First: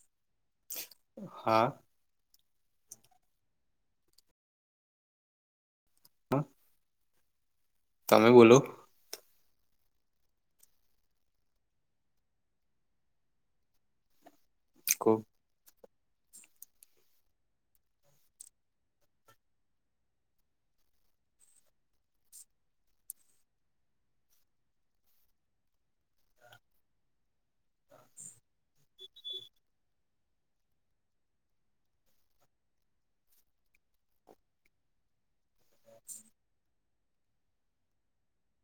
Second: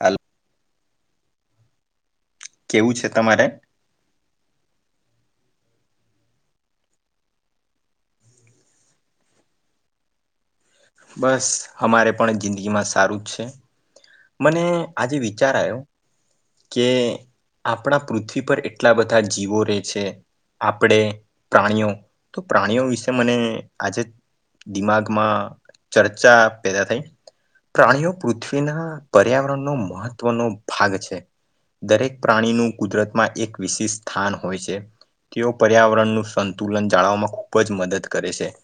Hello. હા. કેવું છે તમારે? હ. તમે બોલો? બસ અમારે પણ જિંદગીમાં સારું જ છે. મને કો આજે વિચારો આયો કે આપણા પૃથ્વી પર એટલા બધા જીવો રે છે, આપણે પ્રાણીઓ તો પ્રાણીઓ વિશે મને આજે દિમાગમાં ચર્ચા પેદા થઈ પ્રાણીઓ પૃથ્વીના પર્યાવરણનો મહત્વનો ભાગ છે, દરેક પ્રાણીનું કુદરતમાં એક વિશેષ સ્થાન હોય છે, તેઓ પર્યાવરણનું સંતુલન જાળવવામાં ખૂબ જ મદદ કરે છે.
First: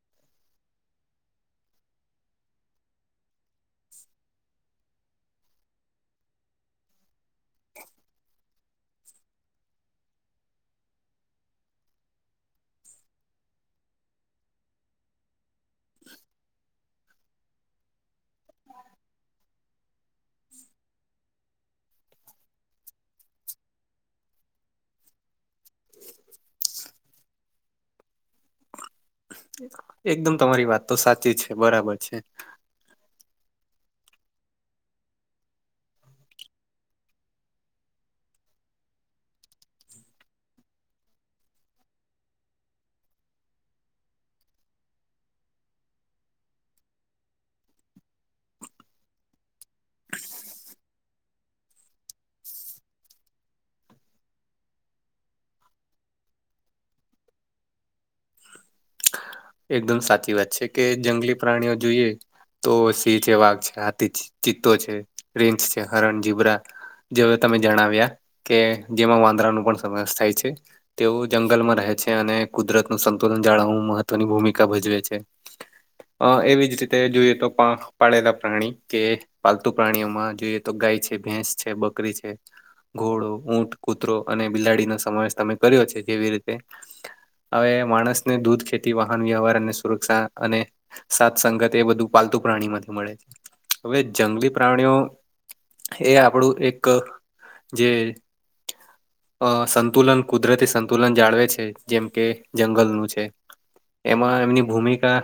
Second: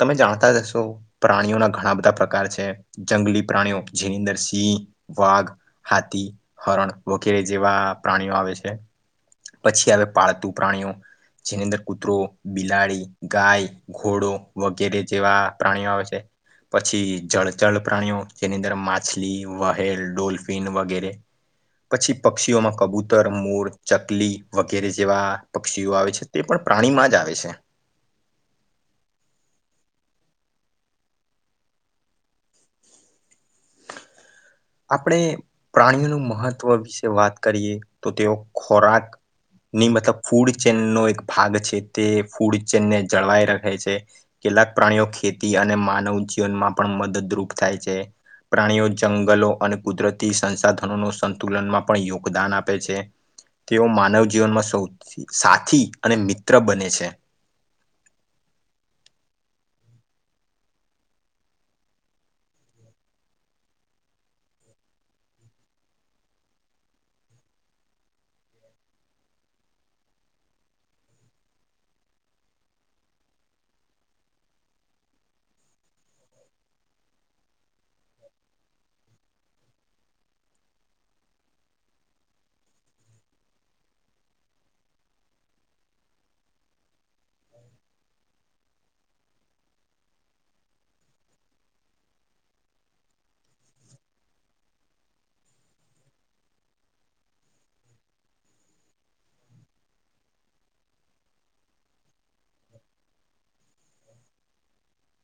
તમે જાણતા હશો, પ્રાણીઓના ઘણા બધા પ્રકાર છે, જંગલી પ્રાણીઓ, જીવિન્દ્ર સિંહ વાઘ, હાથી, હરણ વગેરે જેવા પ્રાણીઓ આવે છે, [inaudible] પછી આવે પાળતું પ્રાણીઓ જેની અંદર કૂતરો, બિલાડી, ગાય, ઘોડો વગેરે જેવા પ્રાણીઓ આવે છે. પછી જળચળ પ્રાણીઓ જેની અંદર માછલી, વહેલ, ડોલ્ફિન વગેરે પછી પક્ષીઓમાં કબૂતર, મોર, ચક કલી વગેરે જેવા પક્ષીઓ આવે છે, તે પણ પ્રાણીમાં જ આવે છે. એકદમ તમારી વાત તો સાચી છે, બરાબર છે. આપણે પ્રાણીઓનું મહત્વ વિશે વાત કરીએ તો તેઓ ખોરાક ની મતલબ ફૂડ ચેન નો એક ભાગ છે, તે ફૂડ ચેનને જળવાઈ રાખે છે. કેટલાક પ્રાણીઓ ખેતી અને માનવ પણ મદદરૂપ છે, પ્રાણીઓ જંગલો અને કુદરતી સંસાધનો નું સંતુલનમાં પણ યોગદાન આપે છે, તેઓ માનવ જીવનમાં સૌથી સાથી અને મિત્ર બને છે. એકદમ સાચી વાત છે. કે જંગલી પ્રાણીઓ જોઈએ, તો સિંહ છે, વાઘ છે, હાથી છે, ચિત્તો છે, રીંછ છે, હરણ, જીબરા જેવા તમે જણાવ્યા કે જેમાં વાંદરા નું પણ સમાવેશ થાય છે. તેઓ જંગલમાં રહે છે. અને કુદરત નું સંતુલન જાળવવા માં મહત્વની ભૂમિકા ભજવે છે. અ એવી જ રીતે જોઈએ તો પાંખ પાડેલા પ્રાણી જે પાલતુ પ્રાણીઓમાં જોઈએ તો ગાય છે, ભેંસ છે, બકરી છે. ઘોડો, ઊંટ, કૂતરો અને બિલાડીનો સમાવેશ તમે કર્યો છે. એવી રીતે અવે માણસને દૂધ ખેત તે વાહન વ્યવહાર અને સુરક્ષા અને સાત સંગત એ બધું પાલતુ પ્રાણી થી મળે. હવે જંગલી પ્રાણીઓ એ આપણું એક જે અ સંતુલન કુદરતી સંતુલન જાળવે છે. જેમ કે જંગલનું છે. એમાં એમની ભૂમિકા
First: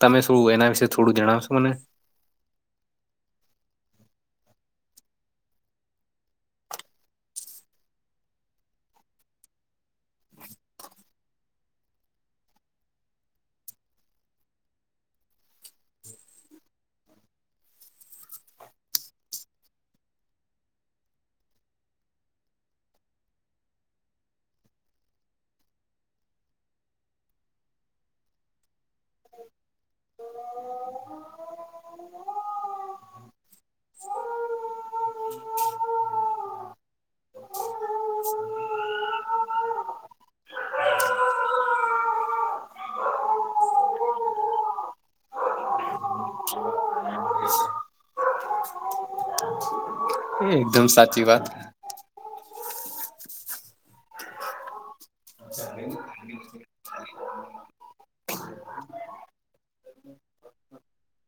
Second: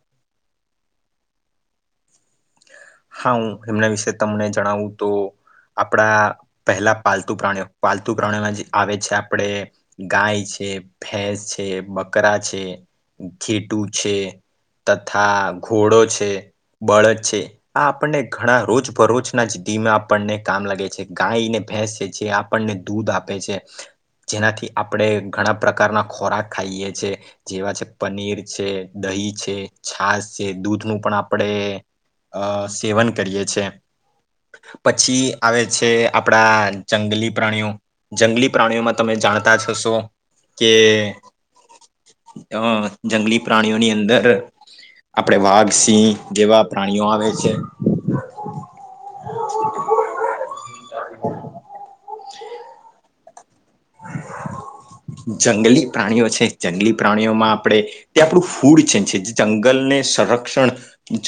તમે શું. એના વિશે થોડું જણાવશો મને? હા હું એમણા વિશે તમને જણાવું તો, આપણા પહેલા પાલતુ પ્રાણીઓ પાલતુ પ્રાણીઓમાં જે આવે છે આપણે ગાય છે, ભેંસ છે, બકરા છે, ઘેટું છે, તથા ઘોડો છે, બળદ છે, આ આપણને ઘણા રોજ બરોજ ના જદીમાં આપણને કામ લાગે છે ગાયને ભેંસ છે જે. આપણને દૂધ આપે છે. જેનાથી આપણે ઘણા પ્રકારના ખોરાક ખાઈએ છીએ. જેવા છે પનીર છે. દહી છે, છાસ છે, દૂધ નું પણ આપણે અ સેવન કરીએ છે. પછી આવે છે, આપણા જંગલી પ્રાણીઓ જંગલી પ્રાણીઓમાં તમે જાણતા જ હશો કે અ જંગલી પ્રાણીઓની અંદર આપણેે વાઘ, સિંહ જેવા પ્રાણીઓ આવે છે. એકદમ સાચી વાત. જંગલી પ્રાણીઓ છે. જંગલી પ્રાણીઓમાં આપણે તે આપણું ફૂડ છે છે. જંગલને સંરક્ષણ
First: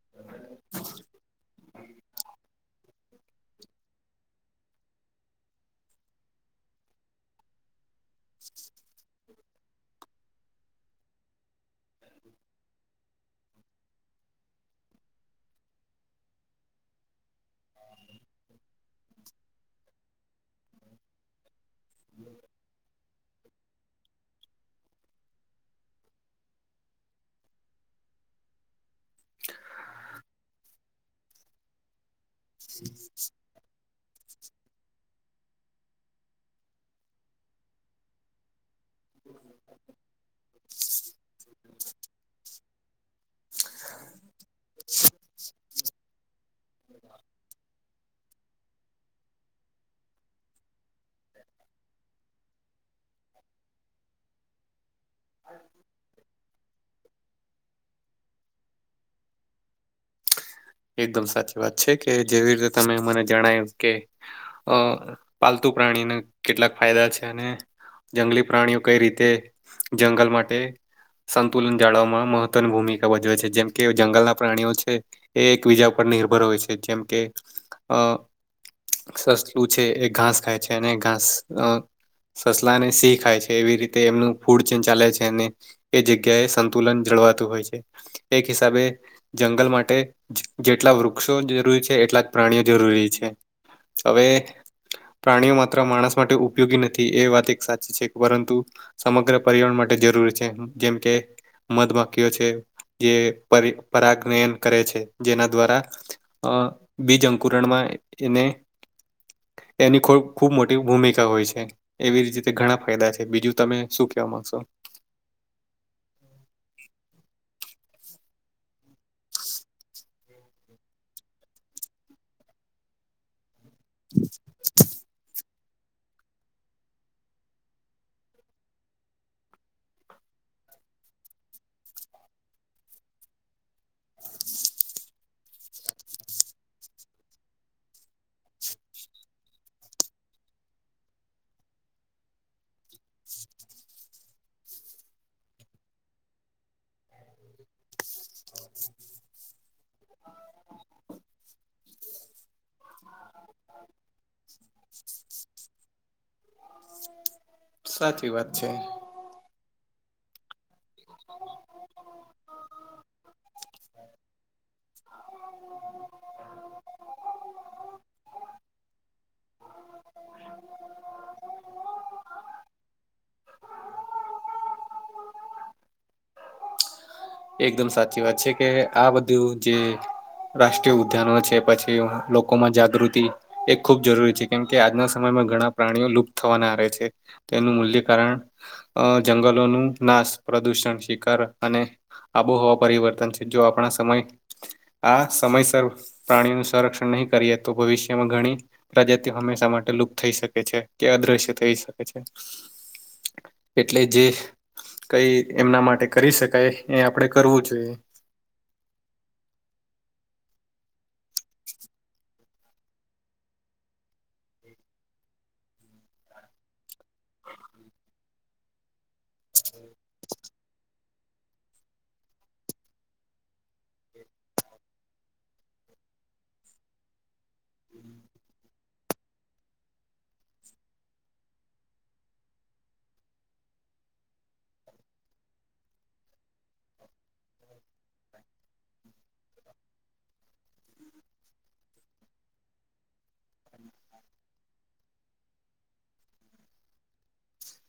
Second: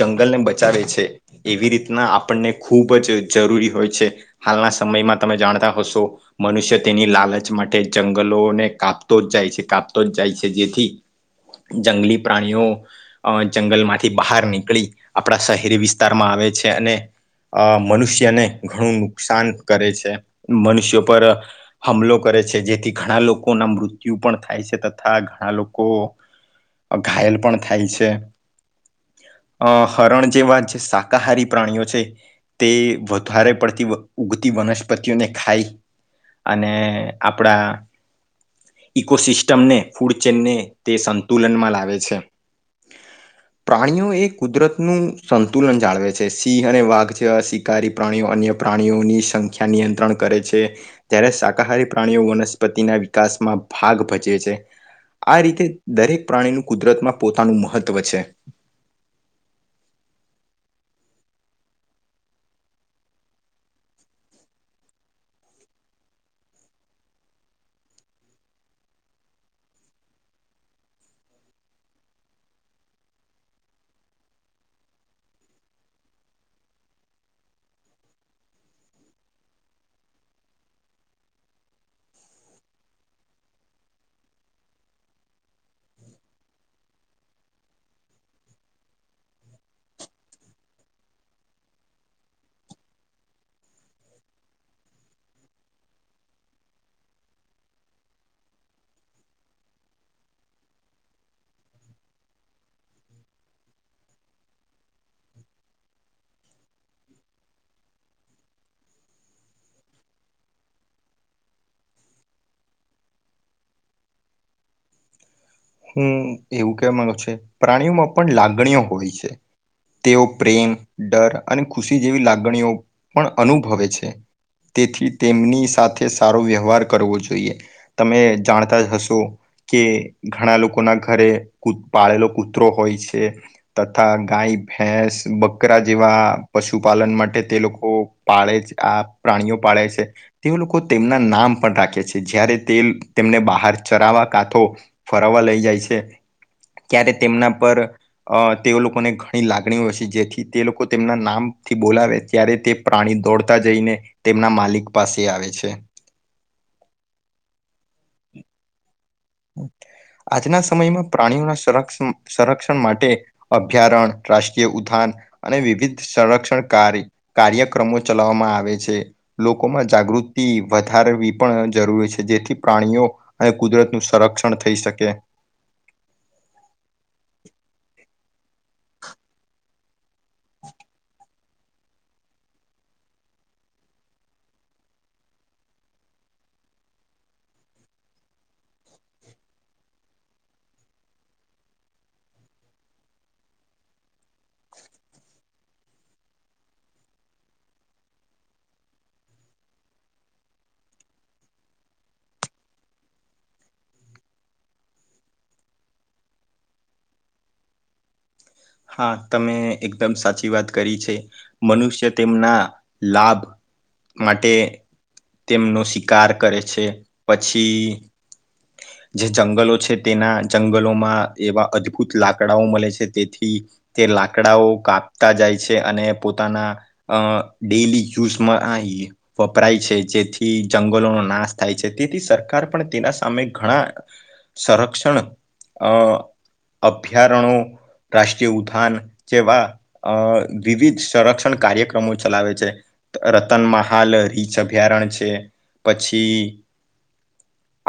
જંગલને બચાવે છે. એવી રીતના આપણને ખૂબ જ જરૂરી હોય છે. હાલના સમયમાં તમે જાણતા હશો. મનુષ્ય તેની લાલચ જ માટે જંગલોને કાપતો જ જાય છે. કાપતો જ જાય છે. જેથી જંગલી પ્રાણીઓ અ જંગલ માંથી બહાર નીકળી આપણા શહેરી વિસ્તારમાં આવે છે. અને અ મનુષ્યને ઘણું નુકસાન કરે છે. મનુષ્યો પર હમલો કરે છે જેથી ઘણા લોકો ના મૃત્યુ પણ થાય છે. તથા ઘણા લોકો અ ઘાયલ પણ થાય છે. અ હરણ જેવા જે શાકાહારી પ્રાણીઓ છે. તે વધારે પડતી ઉઊગતી વનસ્પતિઓને ખાઈ. અને આપણા ઇકોસિસ્ટમને ફૂડ ચેનને તે સંતુલનમાં લાવે છે. પ્રાણીઓ એ કુદરત નું સંતુલન જાળવે છે. સિંહ અને વાઘ જેવા સિ કારી પ્રાણીઓ અન્ય પ્રાણીઓની સંખ્યા નિયંત્રણ કરે છે. ત્યારે શાકાહારી પ્રાણીઓ વનસ્પતિના વિકાસમાં ભાગ ભજવે છે. આ રીતે દરેક પ્રાણીનું કુદરતમાં પોતાનું મહત્વ છે. એકદમ સાચી વાત છે. કે જેવી રીતે તમે મને જણાયું કે, અ પાલતુ પ્રાણીને કેટલાક ફાયદા છે. અને જંગલી પ્રાણીઓ કઈ રીતે જંગલ માટે, સંતુલન જાળવવામાં મહત્વની ભૂમિકા ભજવે છે. જેમ કે જંગલના પ્રાણીઓ છે. એ એકબીજા ઉપર નિર્ભર હોય છે. જેમ કે અ સસલું છે એ ઘાસ ખાય છે, અને ઘાસ સસલાને સિંહ ખાય છે એવી રીતે એમનું ફૂડ ચેન ચાલે છે અને એ જગ્યાએ સંતુલન જળવાતું હોય છે. એક હિસાબે જંગલ માટે જેટલા વૃક્ષો જરૂરી છે, એટલા જ પ્રાણીઓ જરૂરી છે. હવે પ્રાણીઓ માત્ર માણસ માટે ઉપયોગી નથી, એ વાત એક સાચી છે. પરંતુ સમગ્ર પર્યાવરણ માટે જરૂરી છે. જેમ કે મધમાકીઓ છે, જે પરી પરાગયન કરે છે. જેના દ્વારા અ બીજ અંકુરણમાં એને એની ખૂબ ખૂબ મોટી ભૂમિકા હોય છે. એવી રીતે ઘણા ફાયદા છે. બીજું તમે શું કેવા માંગશો? હું એવું કેવા માંગુ છું, પ્રાણીઓમાં પણ લાગણીઓ હોય છે. તેઓ પ્રેમ ડર અને ખુશી જેવી લાગણીઓ પણ અનુભવે છે. તેથી તેમની સાથે સારો વ્યવહાર કરવો જોઈએ. તમે જાણતા જ હશો કે ઘણા લોકો ના ઘરે કુત પાળેલો કૂતરો હોય છે. તથા ગાય ભેંસ બકરા જેવા પશુપાલન માટે તે લોકો પાળે છે આ પ્રાણીઓ પાળે છે. તે લોકો તેમના નામ પણ રાખે છે. જ્યારે તે તેમને બહાર ચરાવા કાંતો ફરાવવા લઈ જાય છે, ત્યારે તેમના પર અ તેઓ લોકોને ઘણી લાગણીઓ હોય છે, જેથી તે લોકો તેમના નામથી બોલાવે ત્યારે તે પ્રાણી દોડતા જઈને તેમના માલિક પાસે આવે છે. સાચી વાત છે. આજના સમયમાં પ્રાણીઓના સંરક્ષણ સંરક્ષણ માટે, અભ્યારણ રાષ્ટ્રીય ઉધાન, અને વિવિધ સંરક્ષણ કાર્ય કાર્યક્રમો ચલાવવામાં આવે છે. લોકોમાં જાગૃતિ વધારવી પણ જરૂરી છે, જેથી પ્રાણીઓ અને કુદરતનું સંરક્ષણ થઈ શકે. એકદમ સાચી વાત છે, કે આ બધું જે રાષ્ટ્રીય ઉદ્યાનો છે, પછી લોકોમાં જાગૃતિ એ ખુબ જરૂરી છે, કેમ કે આજના સમયમાં ઘણા પ્રાણીઓ લુપ્ત થવાના આરે છે. તેનું મૂલ્ય કારણ અ જંગલોનું નાશ પ્રદૂષણ શિકાર અને આબોહવા પરિવર્તન છે. જો આપણા સમય આ સમયસર પ્રાણીઓનું સંરક્ષણ નહીં કરીએ, તો ભવિષ્યમાં ઘણી પ્રજાતિઓ હંમેશા માટે લુપ્ત થઈ શકે છે, કે અદ્રશ્ય થઈ શકે છે. એટલે જે કંઈ એમના માટે કરી શકાય એ આપડે કરવું જોઈએ. હા તમે એકદમ સાચી વાત કરી છે. મનુષ્ય તેમના લાભ માટે તેમનો શિકાર કરે છે. પછી જે જંગલો છે તેના જંગલોમાં એવા અદભુત લાકડાઓ મળે છે તેથી તે લાકડાઓ કાપતા જાય છે અને પોતાના અ ડેલી યુઝમાં આઈ એ વપરાય છે જેથી જંગલોનો નાશ થાય છે તેથી સરકાર પણ તેના સામે ઘણા સંરક્ષણ અ અભયારણો રાષ્ટ્રીય ઉધાન જેવા અ વિવિધ સંરક્ષણ કાર્યક્રમો ચલાવે છે. રતન માહાલ રીંછ અભયારણ્ય છે પછી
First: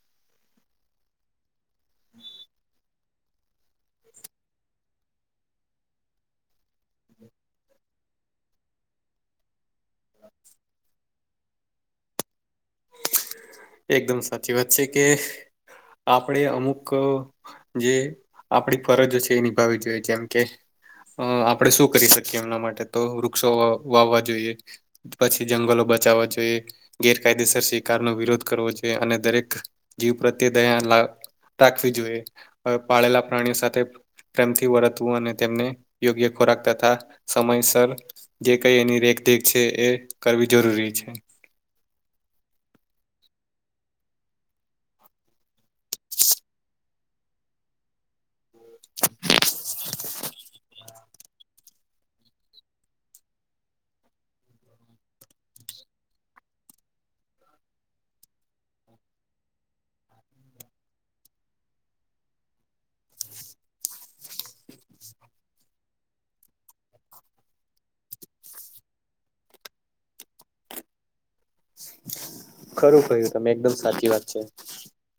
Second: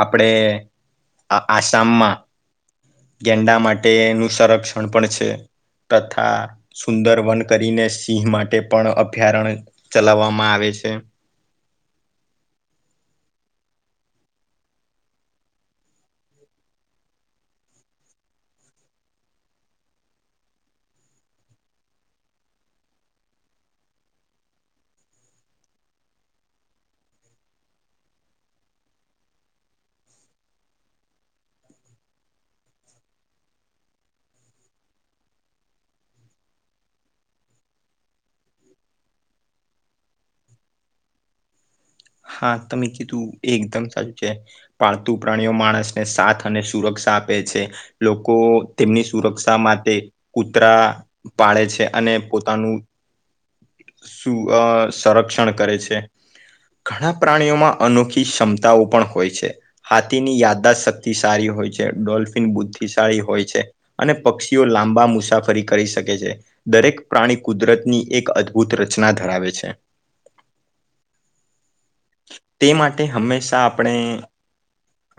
આપણે આસામમાં ગેંડા માટેનું સંરક્ષણ પણ છે તથા સુંદર વન કરીને સિંહ માટે પણ ત્યાં અભયારણ્ય ચલાવવામાં આવે છે. એકદમ સાચી વાત છે કે આપણે અમુક અ જે આપણી ફરજ છે એ નિભાવી જોઈએ જેમ કે અ આપણે શું કરી શકીએ એમના માટે તો વૃક્ષો વાવવા જોઈએ. પછી જંગલો બચાવવા જોઈએ ગેરકાયદેસર શિકારનો વિરોધ કરવો જોઈએ અને દરેક જીવ પ્રત્યે દયા રાખ રાખવી જોઈએ પાળેલા પ્રાણીઓ સાથે પ્રેમથી વર્તવું અને તેમને યોગ્ય ખોરાક તથા સમયસર જે કંઈ એની રેખદેખ છે એ કરવી જરૂરી છે. હા તમે કીધું એ એકદમ સાચું છે. પાલતુ પ્રાણીઓ માણસને સાથ અને સુરક્ષા આપે છે. લોકો તેમની સુરક્ષા માટે કૂતરા પાળે છે અને પોતાનું અ સંરક્ષણ કરે છે. ઘણા પ્રાણીઓમાં અનોખી ક્ષમતાઓ પણ હોય છે. હાથીની યાદદાસ્ત શક્તિશારી હોય છે ડોલ્ફિન બુદ્ધિશાળી હોય છે. અને પક્ષીઓ લાંબા મુસાફરી કરી શકે છે. દરેક પ્રાણી કુદરતની એક અદભુત રચના ધરાવે છે. તે માટે ખરેખર તમે હંમેશા એકદમ આપણે સાચી વાત છે.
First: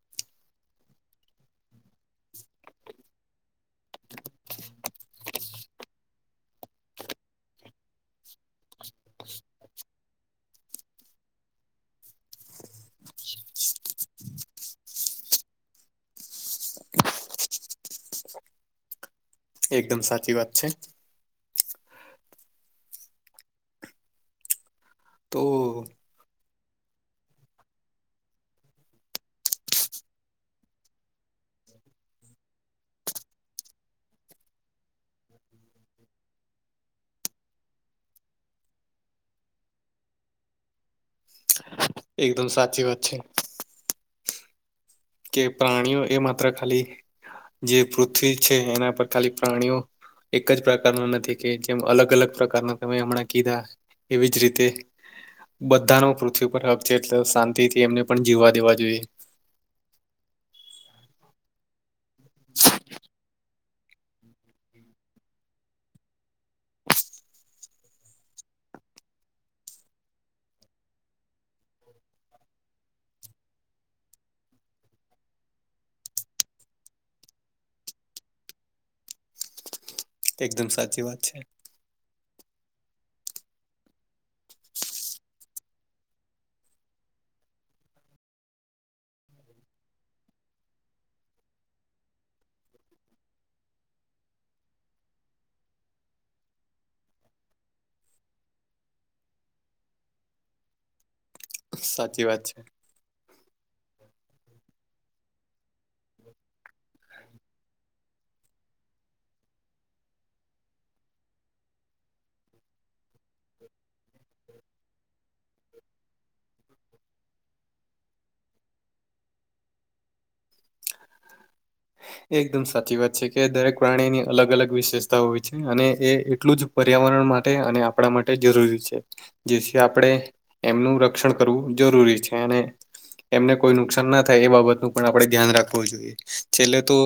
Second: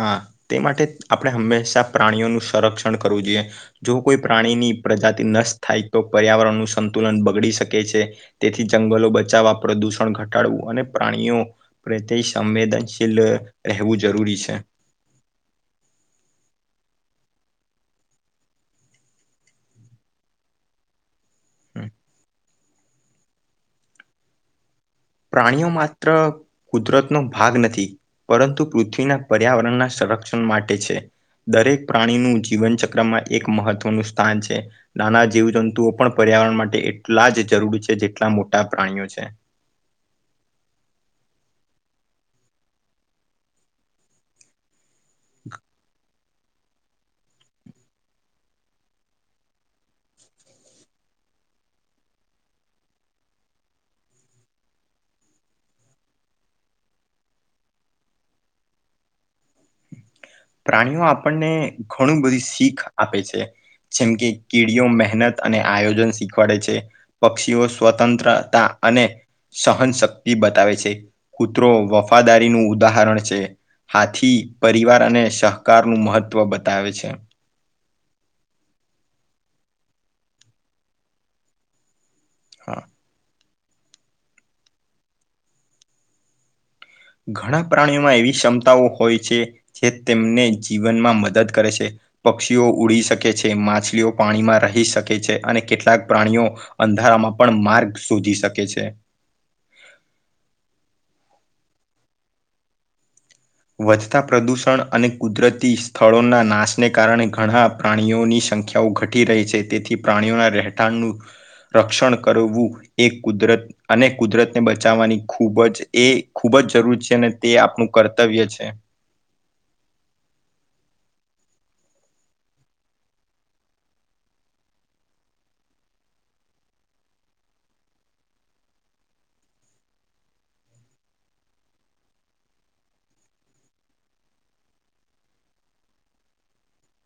હા તે માટે આપણે હંમેશા પ્રાણીઓનું સંરક્ષણ કરવું જોઈએ. જો કોઈ પ્રાણીની પ્રજાતિ નષ્ટ થાય તો પર્યાવરણનું સંતુલન બગડી શકે છે. તેથી જંગલો બચાવવા, પ્રદુષણ ઘટાડવું અને પ્રાણીઓ પ્રત્યે સંવેદનશીલ રહેવું જરૂરી છે. એકદમ સાચી વાત છે. હમ. તો પ્રાણીઓ માત્ર કુદરતનો ભાગ નથી. પરંતુ પૃથ્વીના પર્યાવરણના સંરક્ષણ માટે છે. દરેક પ્રાણીનું જીવનચક્રમાં એક મહત્ત્વનું સ્થાન છે. નાના જીવજંતુઓ પણ પર્યાવરણ માટે એટલા જ જરૂરી છે જેટલા મોટા પ્રાણીઓ છે. એકદમ સાચી વાત છે. કે પ્રાણીઓ એ માત્ર ખાલી જે પૃથ્વી છે એના પર ખાલી પ્રાણીઓ એક જ પ્રકારના નથી કે જેમ અલગ અલગ પ્રકારના તમે હમણાં કીધા એવી જ રીતે બધાનો પૃથ્વી પર હક છે એટલે શાંતિથી એમને પણ જીવવા દેવા જોઈએ. પ્રાણીઓ આપણને ઘણી બધી શીખ આપે છે. જેમ કે કીડીઓ મહેનત અને આયોજન શીખવાડે છે. પક્ષીઓ સ્વતંત્રતા અને સહનશક્તિ બતાવે છે કૂતરો વફાદારીનું ઉદાહરણ છે. હાથી પરિવાર અને સહકારનું મહત્ત્વ બતાવે છે. એકદમ સાચી વાત છે. હા. [inaudible] ઘણા પ્રાણીઓમાં એવી સમતાઓ હોય છે જે તેમને જીવનમાં મદદ કરે છે. પક્ષીઓ ઉડી શકે છે, માછલીઓ પાણીમાં રહી શકે છે અને કેટલાક પ્રાણીઓ અંધારામાં પણ માર્ગ શોધી શકે છે. સાચી વાત છે. વધતાં પ્રદૂષણ અને કુદરતી સ્થળોના નાશને કારણે ઘણા પ્રાણીઓની સંખ્યાઓ ઘટી રહી છે તેથી પ્રાણીઓના રહેઠાણનું રક્ષણ કરવું એ કુદરત અને કુદરતને બચાવવાની ખૂબ જ એ ખૂબ જ જરૂરી છે અને તે આપણું કર તબિય છે. એ એકદમ સાચી વાત છે કે દરેક પ્રાણીની અલગ અલગ વિશેષતા હોય છે અને એ એટલું જ પર્યાવરણ માટે અને આપણા માટે જરૂરી છે. જેથી આપણે એમનું રક્ષણ કરવું જરૂરી છે અને એમને કોઈ નુકસાન ના થાય એ બાબતનું પણ આપણે ધ્યાન રાખવું જોઈએ. છેલે તો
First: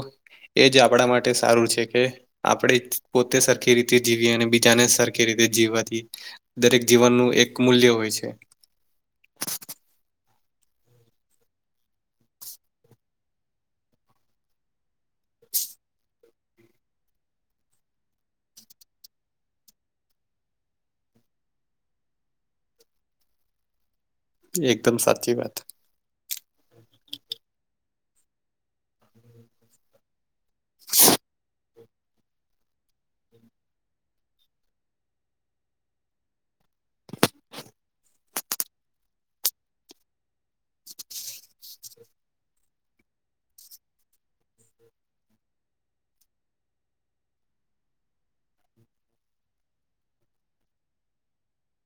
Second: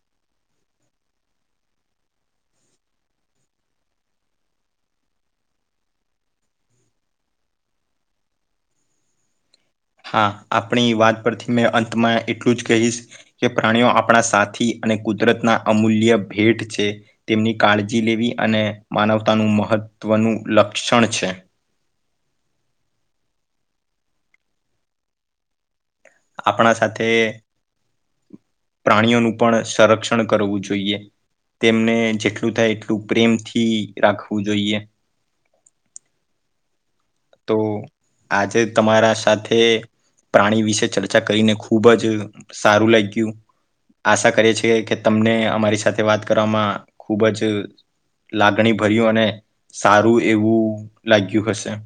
એ જ આપણા માટે સારું છે કે આપણે પોતે સરખી રીતે જીવીએ અને બીજાને સરખી રીતે જીવવા દઈએ. દરેક જીવનનું એક મૂલ્ય હોય છે. હા આપણી વાત પરથી મેં અંતમાં એટલું જ કહીશ કે પ્રાણીઓ આપણા સાથી અને કુદરતના અમૂલ્ય ભેટ છે. તેમની કાળજી લેવી અને માનવતાનું લક્ષણ છે. એકદમ સાચી વાત. આપણા સાથે પ્રાણીઓનું પણ સંરક્ષણ કરવું જોઈએ તેમને જેટલું થાય એટલું પ્રેમથી રાખવું જોઈએ. તો આજે તમારા સાથે પ્રાણી વિશે ચર્ચા કરીને ખુબ ખુબ જ સારું લાગ્યું. આશા કરીએ છેએ કે તમને અમારી સાથે વાત કરવામાં ખૂબ જ લાગણી ભર્યું અને સારું એવું લાગ્યું હશે.